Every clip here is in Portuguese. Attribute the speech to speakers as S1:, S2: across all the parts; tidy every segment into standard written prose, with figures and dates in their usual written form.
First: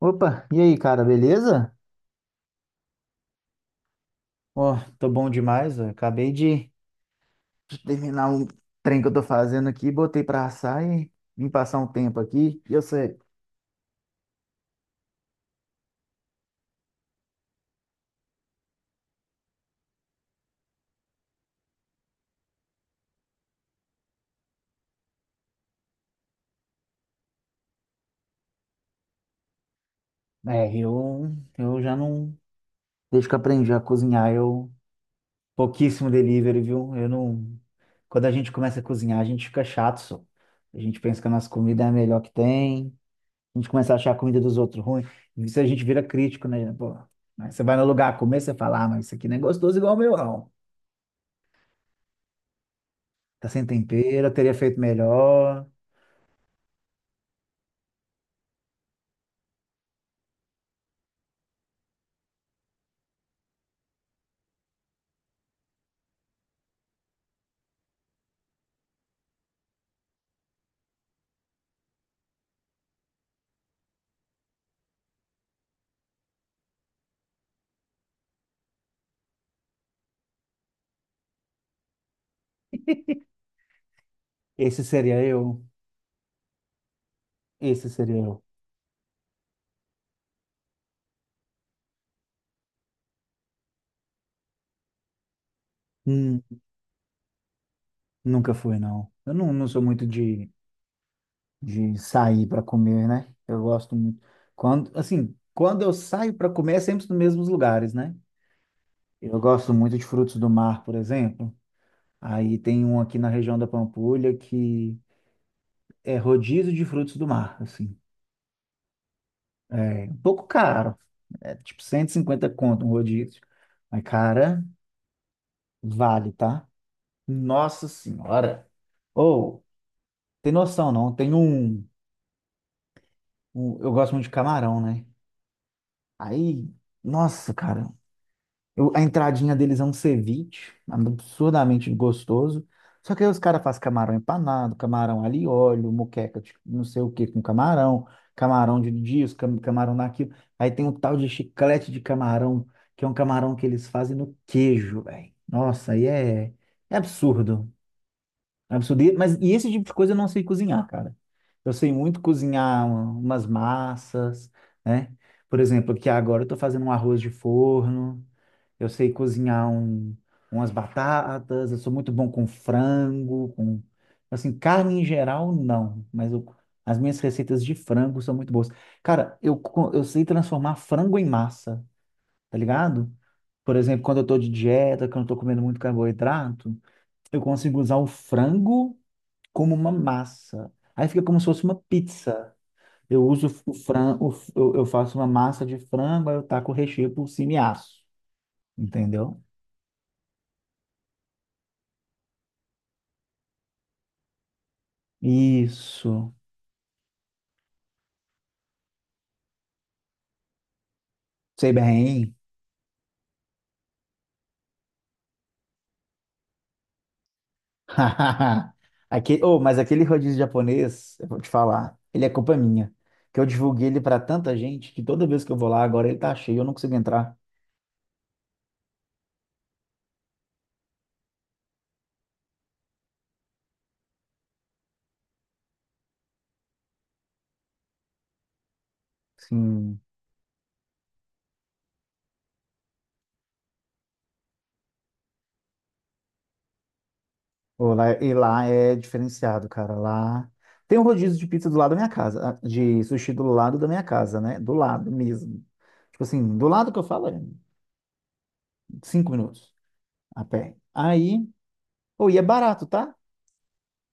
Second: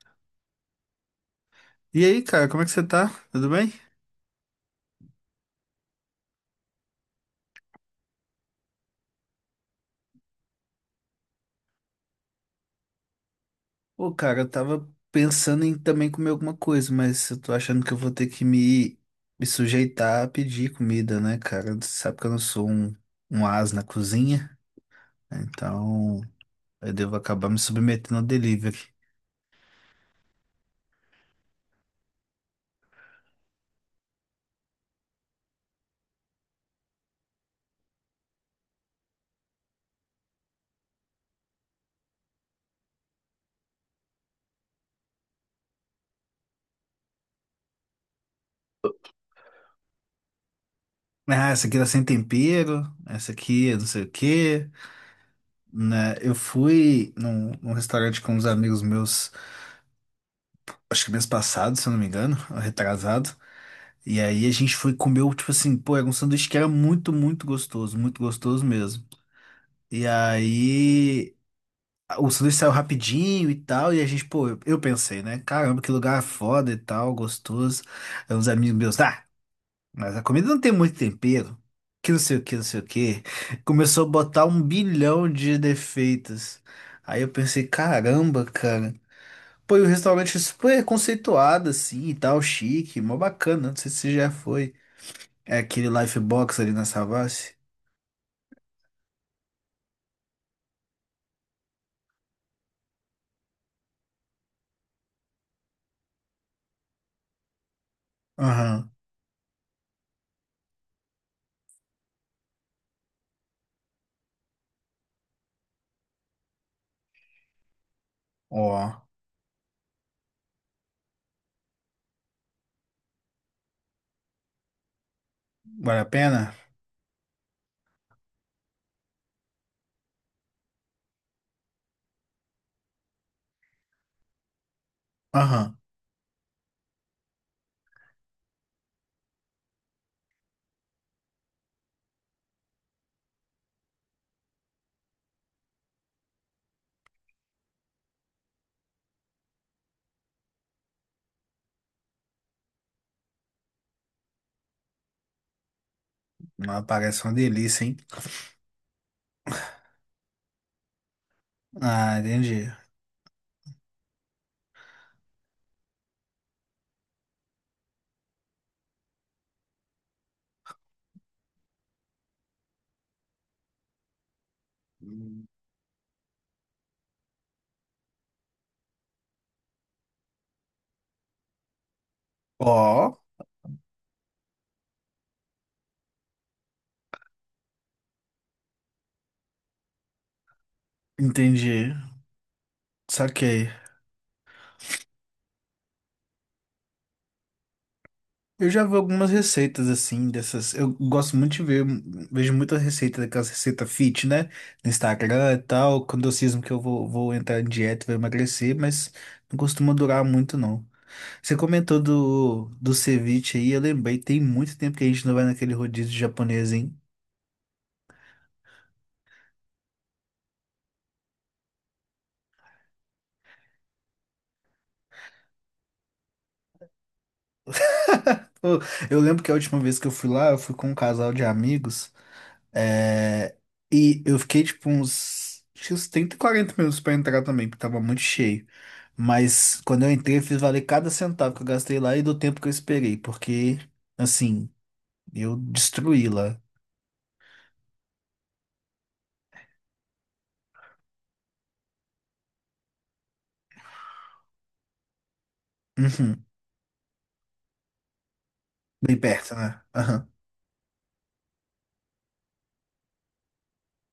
S1: Opa, e aí, cara, beleza?
S2: E aí, cara, como é que você tá? Tudo bem?
S1: Ó, tô bom demais, ó. Acabei de terminar um trem que eu tô fazendo aqui, botei pra assar e vim passar um tempo aqui. E eu sei,
S2: Pô, cara, eu tava pensando em também comer alguma coisa, mas eu tô achando que eu vou ter que me sujeitar a pedir comida, né, cara? Você sabe que eu não sou um as na cozinha, então eu devo acabar me submetendo ao delivery.
S1: é, eu já não, desde que eu aprendi a cozinhar, pouquíssimo delivery, viu? Eu não, quando a gente começa a cozinhar, a gente fica chato, só. A gente pensa que a nossa comida é a melhor que tem, a gente começa a achar a comida dos outros ruim, e isso a gente vira crítico, né? Pô, aí você vai no lugar comer, você fala, ah, mas isso aqui não é gostoso igual o meu, não.
S2: Ah, essa aqui tá sem tempero, essa
S1: Tá sem
S2: aqui é não sei o
S1: tempero, teria
S2: quê,
S1: feito melhor.
S2: né? Eu fui num restaurante com uns amigos meus, acho que mês passado, se eu não me engano, ou retrasado. E aí a gente foi comer, tipo assim, pô, era um sanduíche que era muito, muito gostoso mesmo. E aí o sanduíche saiu rapidinho e tal, e a gente, pô, eu pensei, né? Caramba, que lugar foda e tal, gostoso. Aí uns amigos meus, ah, mas a comida não tem muito tempero, que não sei o que, não sei o que. Começou a botar um
S1: Esse seria
S2: bilhão de
S1: eu.
S2: defeitos. Aí eu pensei,
S1: Esse seria eu.
S2: caramba, cara. Pô, e o restaurante super conceituado, assim, e tal, chique, mó bacana. Não sei se você já foi. É aquele Life
S1: Hum,
S2: Box ali na Savassi?
S1: nunca fui, não. Eu não, não sou muito de sair para comer, né? Eu gosto muito. Quando, assim, quando eu saio para comer, é sempre nos mesmos lugares, né?
S2: Aham.
S1: Eu gosto muito de frutos do mar, por exemplo. Aí tem um aqui na região da Pampulha que é rodízio de frutos do mar, assim.
S2: Ó,
S1: É um pouco caro. É tipo 150 conto um rodízio. Mas, cara,
S2: vale a
S1: vale,
S2: pena?
S1: tá? Nossa Senhora. Ou, tem noção, não? Eu gosto muito de camarão, né?
S2: Aham.
S1: Aí, nossa, cara. A entradinha deles é um ceviche, absurdamente gostoso. Só que aí os caras fazem camarão empanado, camarão alho e óleo, moqueca de não sei o que com camarão, camarão de disco, camarão daquilo. Aí tem um tal de chiclete de camarão, que é um camarão que eles fazem no queijo, velho.
S2: Mas
S1: É
S2: parece uma
S1: absurdo.
S2: delícia, hein?
S1: Absurdo. Mas e esse tipo de coisa eu não sei cozinhar, cara. Eu sei
S2: Ah,
S1: muito
S2: entendi.
S1: cozinhar umas massas, né? Por exemplo, aqui agora eu tô fazendo um arroz de forno, eu sei cozinhar umas batatas, eu sou muito bom com frango, com... Assim, carne em geral, não. Mas eu- as minhas receitas de frango são muito boas. Cara, eu sei transformar frango em massa, tá ligado?
S2: Ó,
S1: Por exemplo, quando eu tô de dieta, quando eu tô comendo muito carboidrato, eu consigo usar o frango como uma massa. Aí fica como se fosse uma
S2: entendi.
S1: pizza. Eu uso
S2: Saquei.
S1: o frango, eu faço uma massa de frango, aí eu taco o recheio por cima e asso.
S2: Eu já vi algumas
S1: Entendeu?
S2: receitas assim, dessas. Eu gosto muito de ver, vejo muitas receitas, daquelas receitas fit, né? No Instagram e tal. Quando eu
S1: Isso.
S2: cismo que eu vou, vou entrar em dieta, vou emagrecer, mas não costuma durar muito, não. Você
S1: Sei
S2: comentou
S1: bem.
S2: do ceviche aí, eu lembrei, tem muito tempo que a gente não vai naquele rodízio japonês, hein?
S1: Aquele, oh, mas aquele rodízio japonês, eu vou te falar, ele é culpa minha. Que eu divulguei ele para tanta gente que toda vez que eu vou lá agora ele tá cheio, eu não consigo entrar.
S2: Pô, eu lembro que a última vez que eu fui lá, eu fui com um casal de amigos, é, e eu fiquei tipo uns, tinha uns 30, 40 minutos pra entrar também, porque tava muito cheio. Mas
S1: Sim.
S2: quando eu entrei, eu fiz valer cada centavo que eu gastei lá e do tempo que eu esperei, porque, assim, eu destruí lá.
S1: E lá é diferenciado, cara. Lá tem um rodízio de pizza do lado da minha casa, ah, de sushi do lado da minha casa, né? Do lado mesmo. Tipo
S2: Uhum.
S1: assim, do lado que eu falo é
S2: Bem
S1: 5
S2: perto,
S1: minutos
S2: né? Aham.
S1: a pé. Aí, pô, e é barato, tá?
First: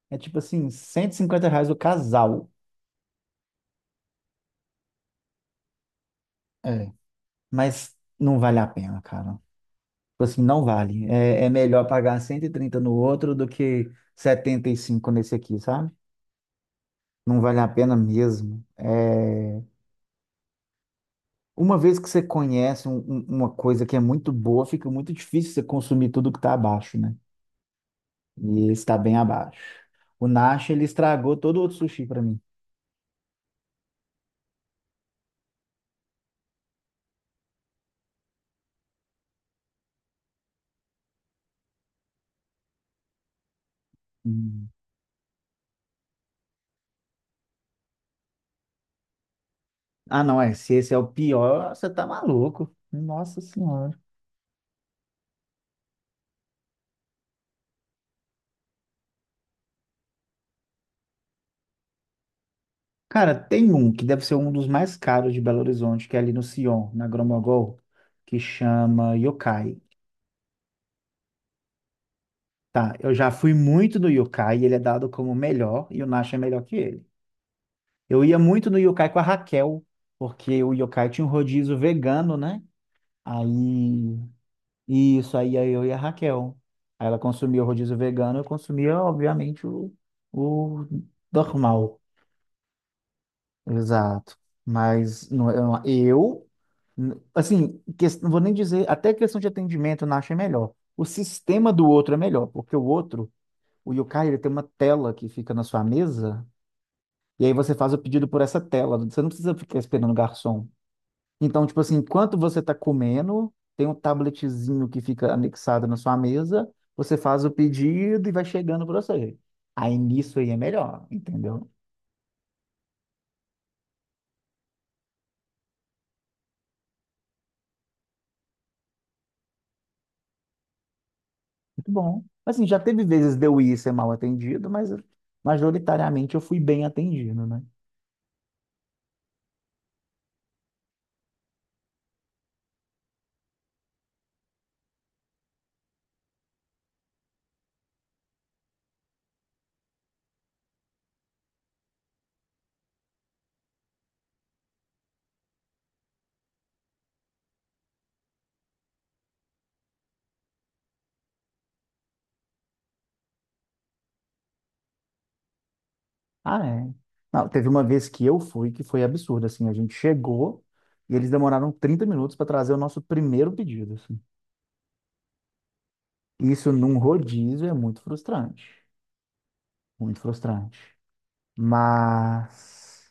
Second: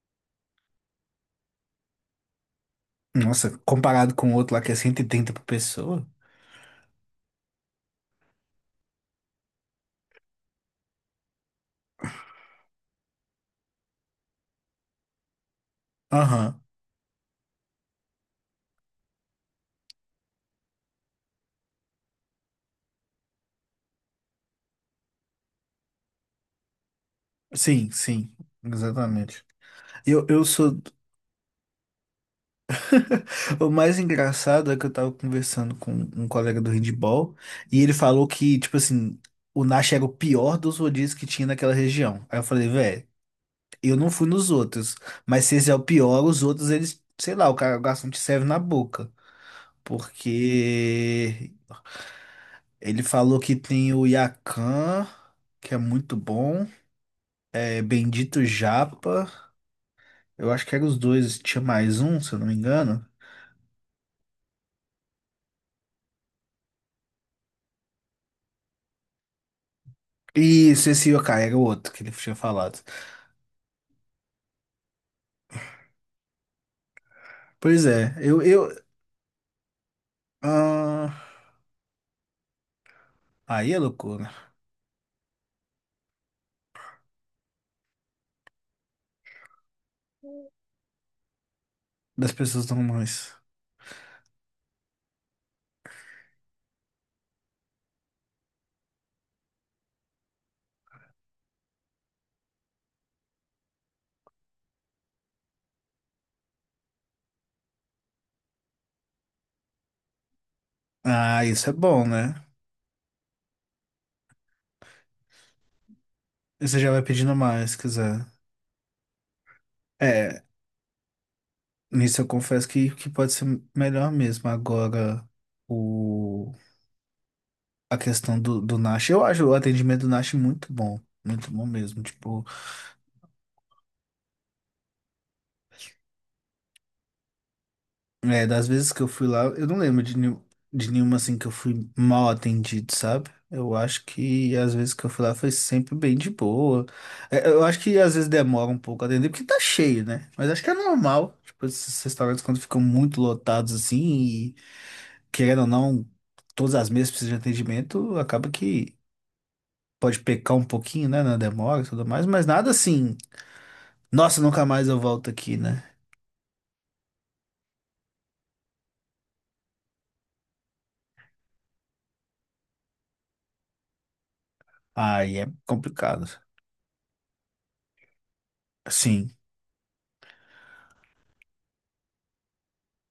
S1: É tipo assim, 150 reais o casal.
S2: Nossa, comparado com o outro lá que é cento e trinta por pessoa?
S1: É. Mas não vale a pena, cara. Tipo assim, não vale. É, é melhor pagar 130 no outro do que 75 nesse aqui, sabe?
S2: Aham.
S1: Não vale a pena mesmo. É. Uma vez que você conhece uma coisa que é muito boa, fica muito difícil você consumir tudo que está abaixo, né?
S2: Sim, sim,
S1: E está bem
S2: exatamente.
S1: abaixo.
S2: Eu,
S1: O
S2: eu
S1: Nash,
S2: sou.
S1: ele estragou todo o outro sushi para mim.
S2: O mais engraçado é que eu tava conversando com um colega do handball e ele falou que, tipo assim, o Nash era o pior dos rodízios que tinha naquela região. Aí eu falei, velho, eu não fui nos
S1: Hum.
S2: outros, mas se esse é o pior, os outros, eles, sei lá, o cara gasta um te serve na boca.
S1: Ah, não, é. Se esse é o
S2: Porque
S1: pior, você tá maluco.
S2: ele falou
S1: Nossa
S2: que
S1: Senhora.
S2: tem o Yakan, que é muito bom, é Bendito Japa, eu acho que eram os dois, tinha mais um, se eu não me engano.
S1: Cara, tem um que deve ser um dos mais caros de Belo Horizonte, que é ali no Sion, na Gromogol, que chama Yokai.
S2: E esse Yokai era o outro que ele tinha falado.
S1: Tá, eu já fui muito no Yokai, ele é dado como o melhor e o Nash é melhor que ele.
S2: Pois é,
S1: Eu ia muito no yokai com a Raquel, porque o yokai
S2: ah,
S1: tinha um rodízio vegano, né?
S2: aí é
S1: Aí,
S2: loucura
S1: isso, aí ia eu e a Raquel. Aí ela consumia o rodízio vegano, eu consumia, obviamente, o normal.
S2: das pessoas normais.
S1: Exato. Mas não- eu, n- assim, ques- Não vou nem dizer, até questão de atendimento eu não achei melhor. O sistema do outro é melhor, porque o yokai, ele tem uma tela que fica na sua mesa, e aí você faz o pedido por essa tela, você não precisa ficar esperando o garçom.
S2: Ah,
S1: Então,
S2: isso é
S1: tipo assim,
S2: bom, né?
S1: enquanto você está comendo, tem um tabletzinho que fica anexado na sua mesa,
S2: Você já vai
S1: você
S2: pedindo
S1: faz o
S2: mais, se quiser.
S1: pedido e vai chegando para você. Aí nisso
S2: É,
S1: aí é melhor, entendeu?
S2: nisso eu confesso que pode ser melhor mesmo. Agora, o, a questão do Nash, eu acho o atendimento do Nash muito bom
S1: Muito
S2: mesmo.
S1: bom.
S2: Tipo,
S1: Assim, já teve vezes de eu ir ser mal atendido, mas majoritariamente eu fui bem atendido, né?
S2: é, das vezes que eu fui lá, eu não lembro de, de nenhuma assim que eu fui mal atendido, sabe? Eu acho que as vezes que eu fui lá foi sempre bem de boa. É, eu acho que às vezes demora um pouco a atender, porque tá cheio, né? Mas acho que é normal. Tipo, esses restaurantes quando ficam muito lotados assim, e querendo ou não, todas as mesas precisam de atendimento, acaba que pode pecar um pouquinho, né, na demora e tudo mais, mas nada assim, nossa, nunca mais eu volto aqui, né?
S1: Ah, é. Não, teve uma vez que eu fui que foi absurdo, assim, a gente chegou e eles demoraram 30 minutos para trazer o nosso primeiro pedido, assim.
S2: Aí é complicado.
S1: Isso num rodízio é muito frustrante,
S2: Sim.
S1: muito frustrante. Mas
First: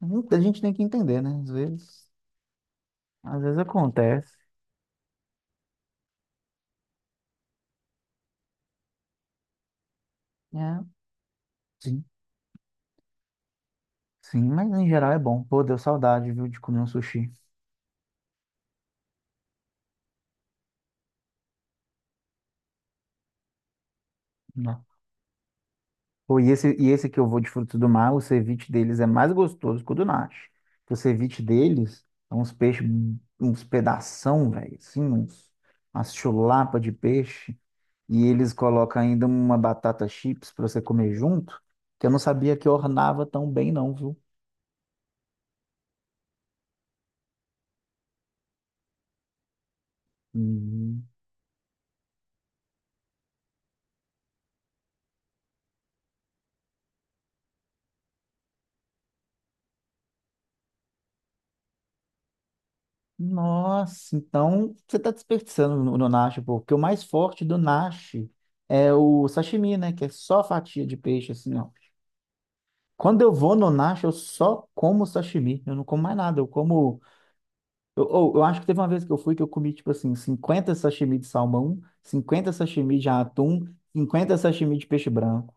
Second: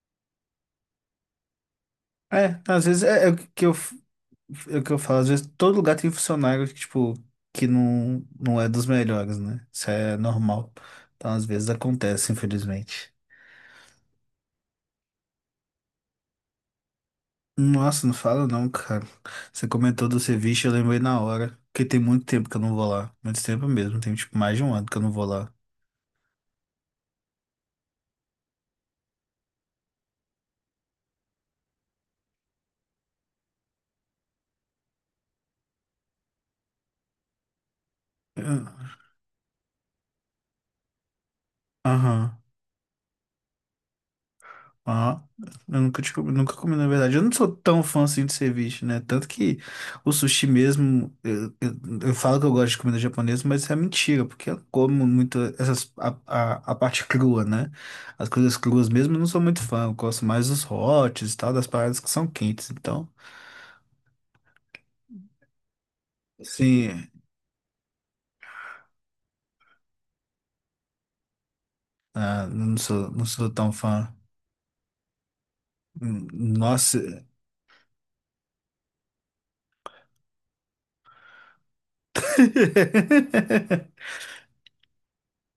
S1: a gente tem que entender, né?
S2: É, às vezes
S1: Às vezes acontece.
S2: É o que eu falo, às vezes todo lugar tem funcionário que, tipo, que não, não é dos melhores, né? Isso é normal.
S1: É.
S2: Então, às vezes
S1: Sim,
S2: acontece, infelizmente.
S1: sim, mas em geral é bom. Pô, deu saudade, viu, de comer um sushi.
S2: Nossa, não fala não, cara. Você comentou do ceviche, eu lembrei na hora. Porque tem muito tempo que eu não vou lá. Muito tempo mesmo, tem tipo mais de um
S1: Não.
S2: ano que eu não vou lá.
S1: Pô, e esse que eu vou de frutos do mar, o ceviche deles é mais gostoso que o do Nashi. O ceviche deles é uns peixes, uns pedação, velho, assim, uns, umas chulapa de peixe. E eles colocam
S2: Ah,
S1: ainda uma batata chips pra você comer junto, que eu não
S2: aham.
S1: sabia que ornava tão bem, não, viu?
S2: Ah, eu nunca, nunca comi, na verdade. Eu não sou tão fã assim de ceviche, né? Tanto que o sushi
S1: Uhum.
S2: mesmo, eu falo que eu gosto de comida japonesa, mas isso é mentira, porque eu como muito essas, a parte crua, né? As coisas cruas mesmo eu não sou muito fã. Eu gosto mais dos hots e tal, das paradas que são quentes. Então,
S1: Nossa, então você está desperdiçando no nacho, pô, porque o mais
S2: sim,
S1: forte do nacho é o sashimi, né? Que é só fatia de peixe, assim, ó.
S2: ah, não sou,
S1: Quando
S2: não
S1: eu
S2: sou
S1: vou
S2: tão
S1: no nacho, eu
S2: fã.
S1: só como sashimi, eu não como mais nada, eu como...
S2: Nossa.
S1: Eu acho que teve uma vez que eu fui que eu comi, tipo assim, 50 sashimi de salmão, 50 sashimi de atum, 50 sashimi de peixe branco.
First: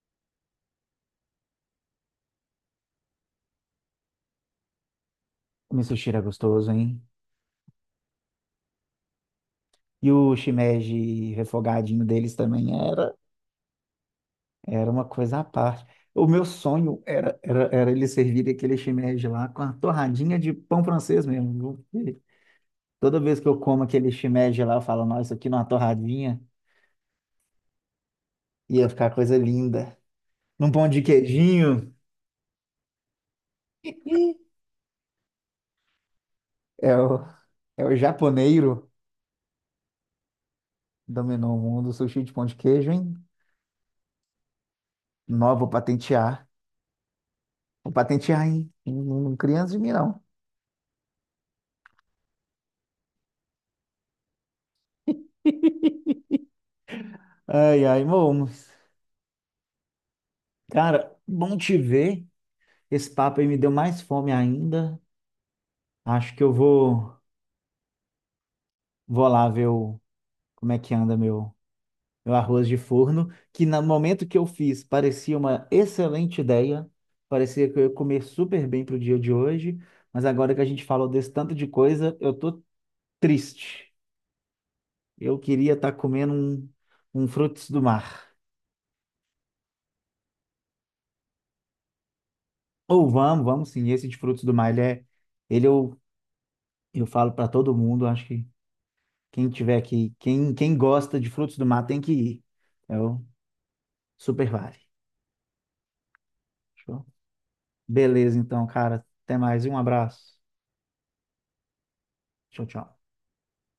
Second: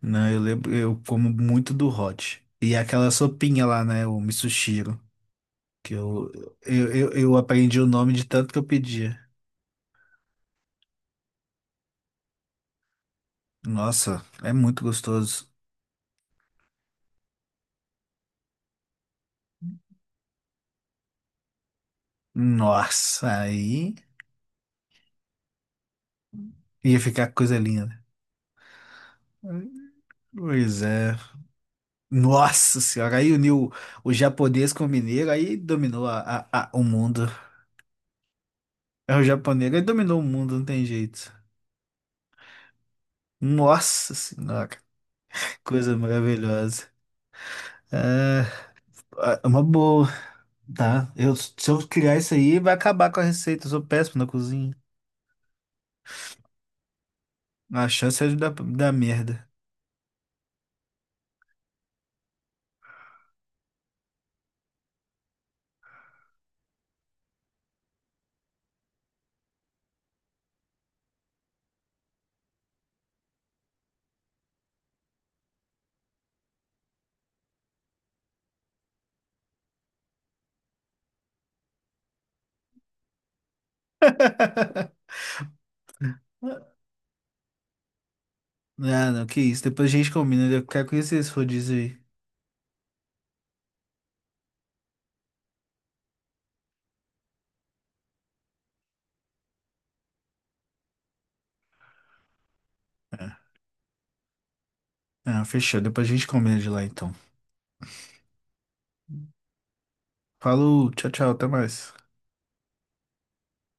S2: Não, eu lembro, eu como muito do hot. E aquela sopinha lá, né? O misoshiro.
S1: O meu
S2: Que
S1: sushi era gostoso, hein?
S2: eu aprendi o nome de tanto que eu pedia.
S1: E o shimeji refogadinho deles também era.
S2: Nossa, é muito
S1: Era uma coisa à
S2: gostoso.
S1: parte. O meu sonho era eles servirem aquele shimeji lá com a torradinha de pão francês mesmo. Viu? Toda
S2: Nossa,
S1: vez que eu como
S2: aí
S1: aquele shimeji lá, eu falo, nossa, isso aqui numa torradinha
S2: ia ficar coisa linda.
S1: ia ficar coisa linda. Num
S2: Pois
S1: pão de
S2: é.
S1: queijinho.
S2: Nossa senhora, aí uniu o japonês com o mineiro, aí dominou o
S1: É
S2: mundo.
S1: o, é o japoneiro
S2: É o japonês, aí dominou o mundo, não tem jeito.
S1: dominou o mundo, sushi de pão de queijo, hein?
S2: Nossa senhora, que
S1: Nó, vou
S2: coisa
S1: patentear.
S2: maravilhosa.
S1: Vou patentear,
S2: É,
S1: hein? Não, não
S2: é uma
S1: criança de mim,
S2: boa,
S1: não.
S2: tá? Eu, se eu criar isso aí, vai acabar com a receita. Eu sou péssimo na cozinha.
S1: Ai,
S2: A
S1: ai,
S2: chance é de
S1: bom.
S2: dar, dar merda.
S1: Cara, bom te ver. Esse papo aí me deu mais fome ainda. Acho que vou lá ver como é que anda meu arroz de forno, que no momento que eu fiz parecia uma excelente ideia, parecia que eu ia comer super bem pro dia de hoje, mas agora que a gente falou desse tanto de coisa, eu tô triste. Eu queria estar comendo um frutos do mar.
S2: Não, não, que isso. Depois a gente combina. Eu quero conhecer esse rodízio aí.
S1: Ou vamos, vamos sim, esse de frutos do mar, ele é, ele eu falo para todo mundo, acho que quem tiver aqui, quem gosta de frutos do mar tem que ir. Eu
S2: É.
S1: super vale.
S2: Ah, fechou. Depois a gente combina de lá,
S1: Show?
S2: então.
S1: Beleza, então, cara. Até mais e um abraço.
S2: Falou, tchau, tchau, até mais.
S1: Tchau, tchau.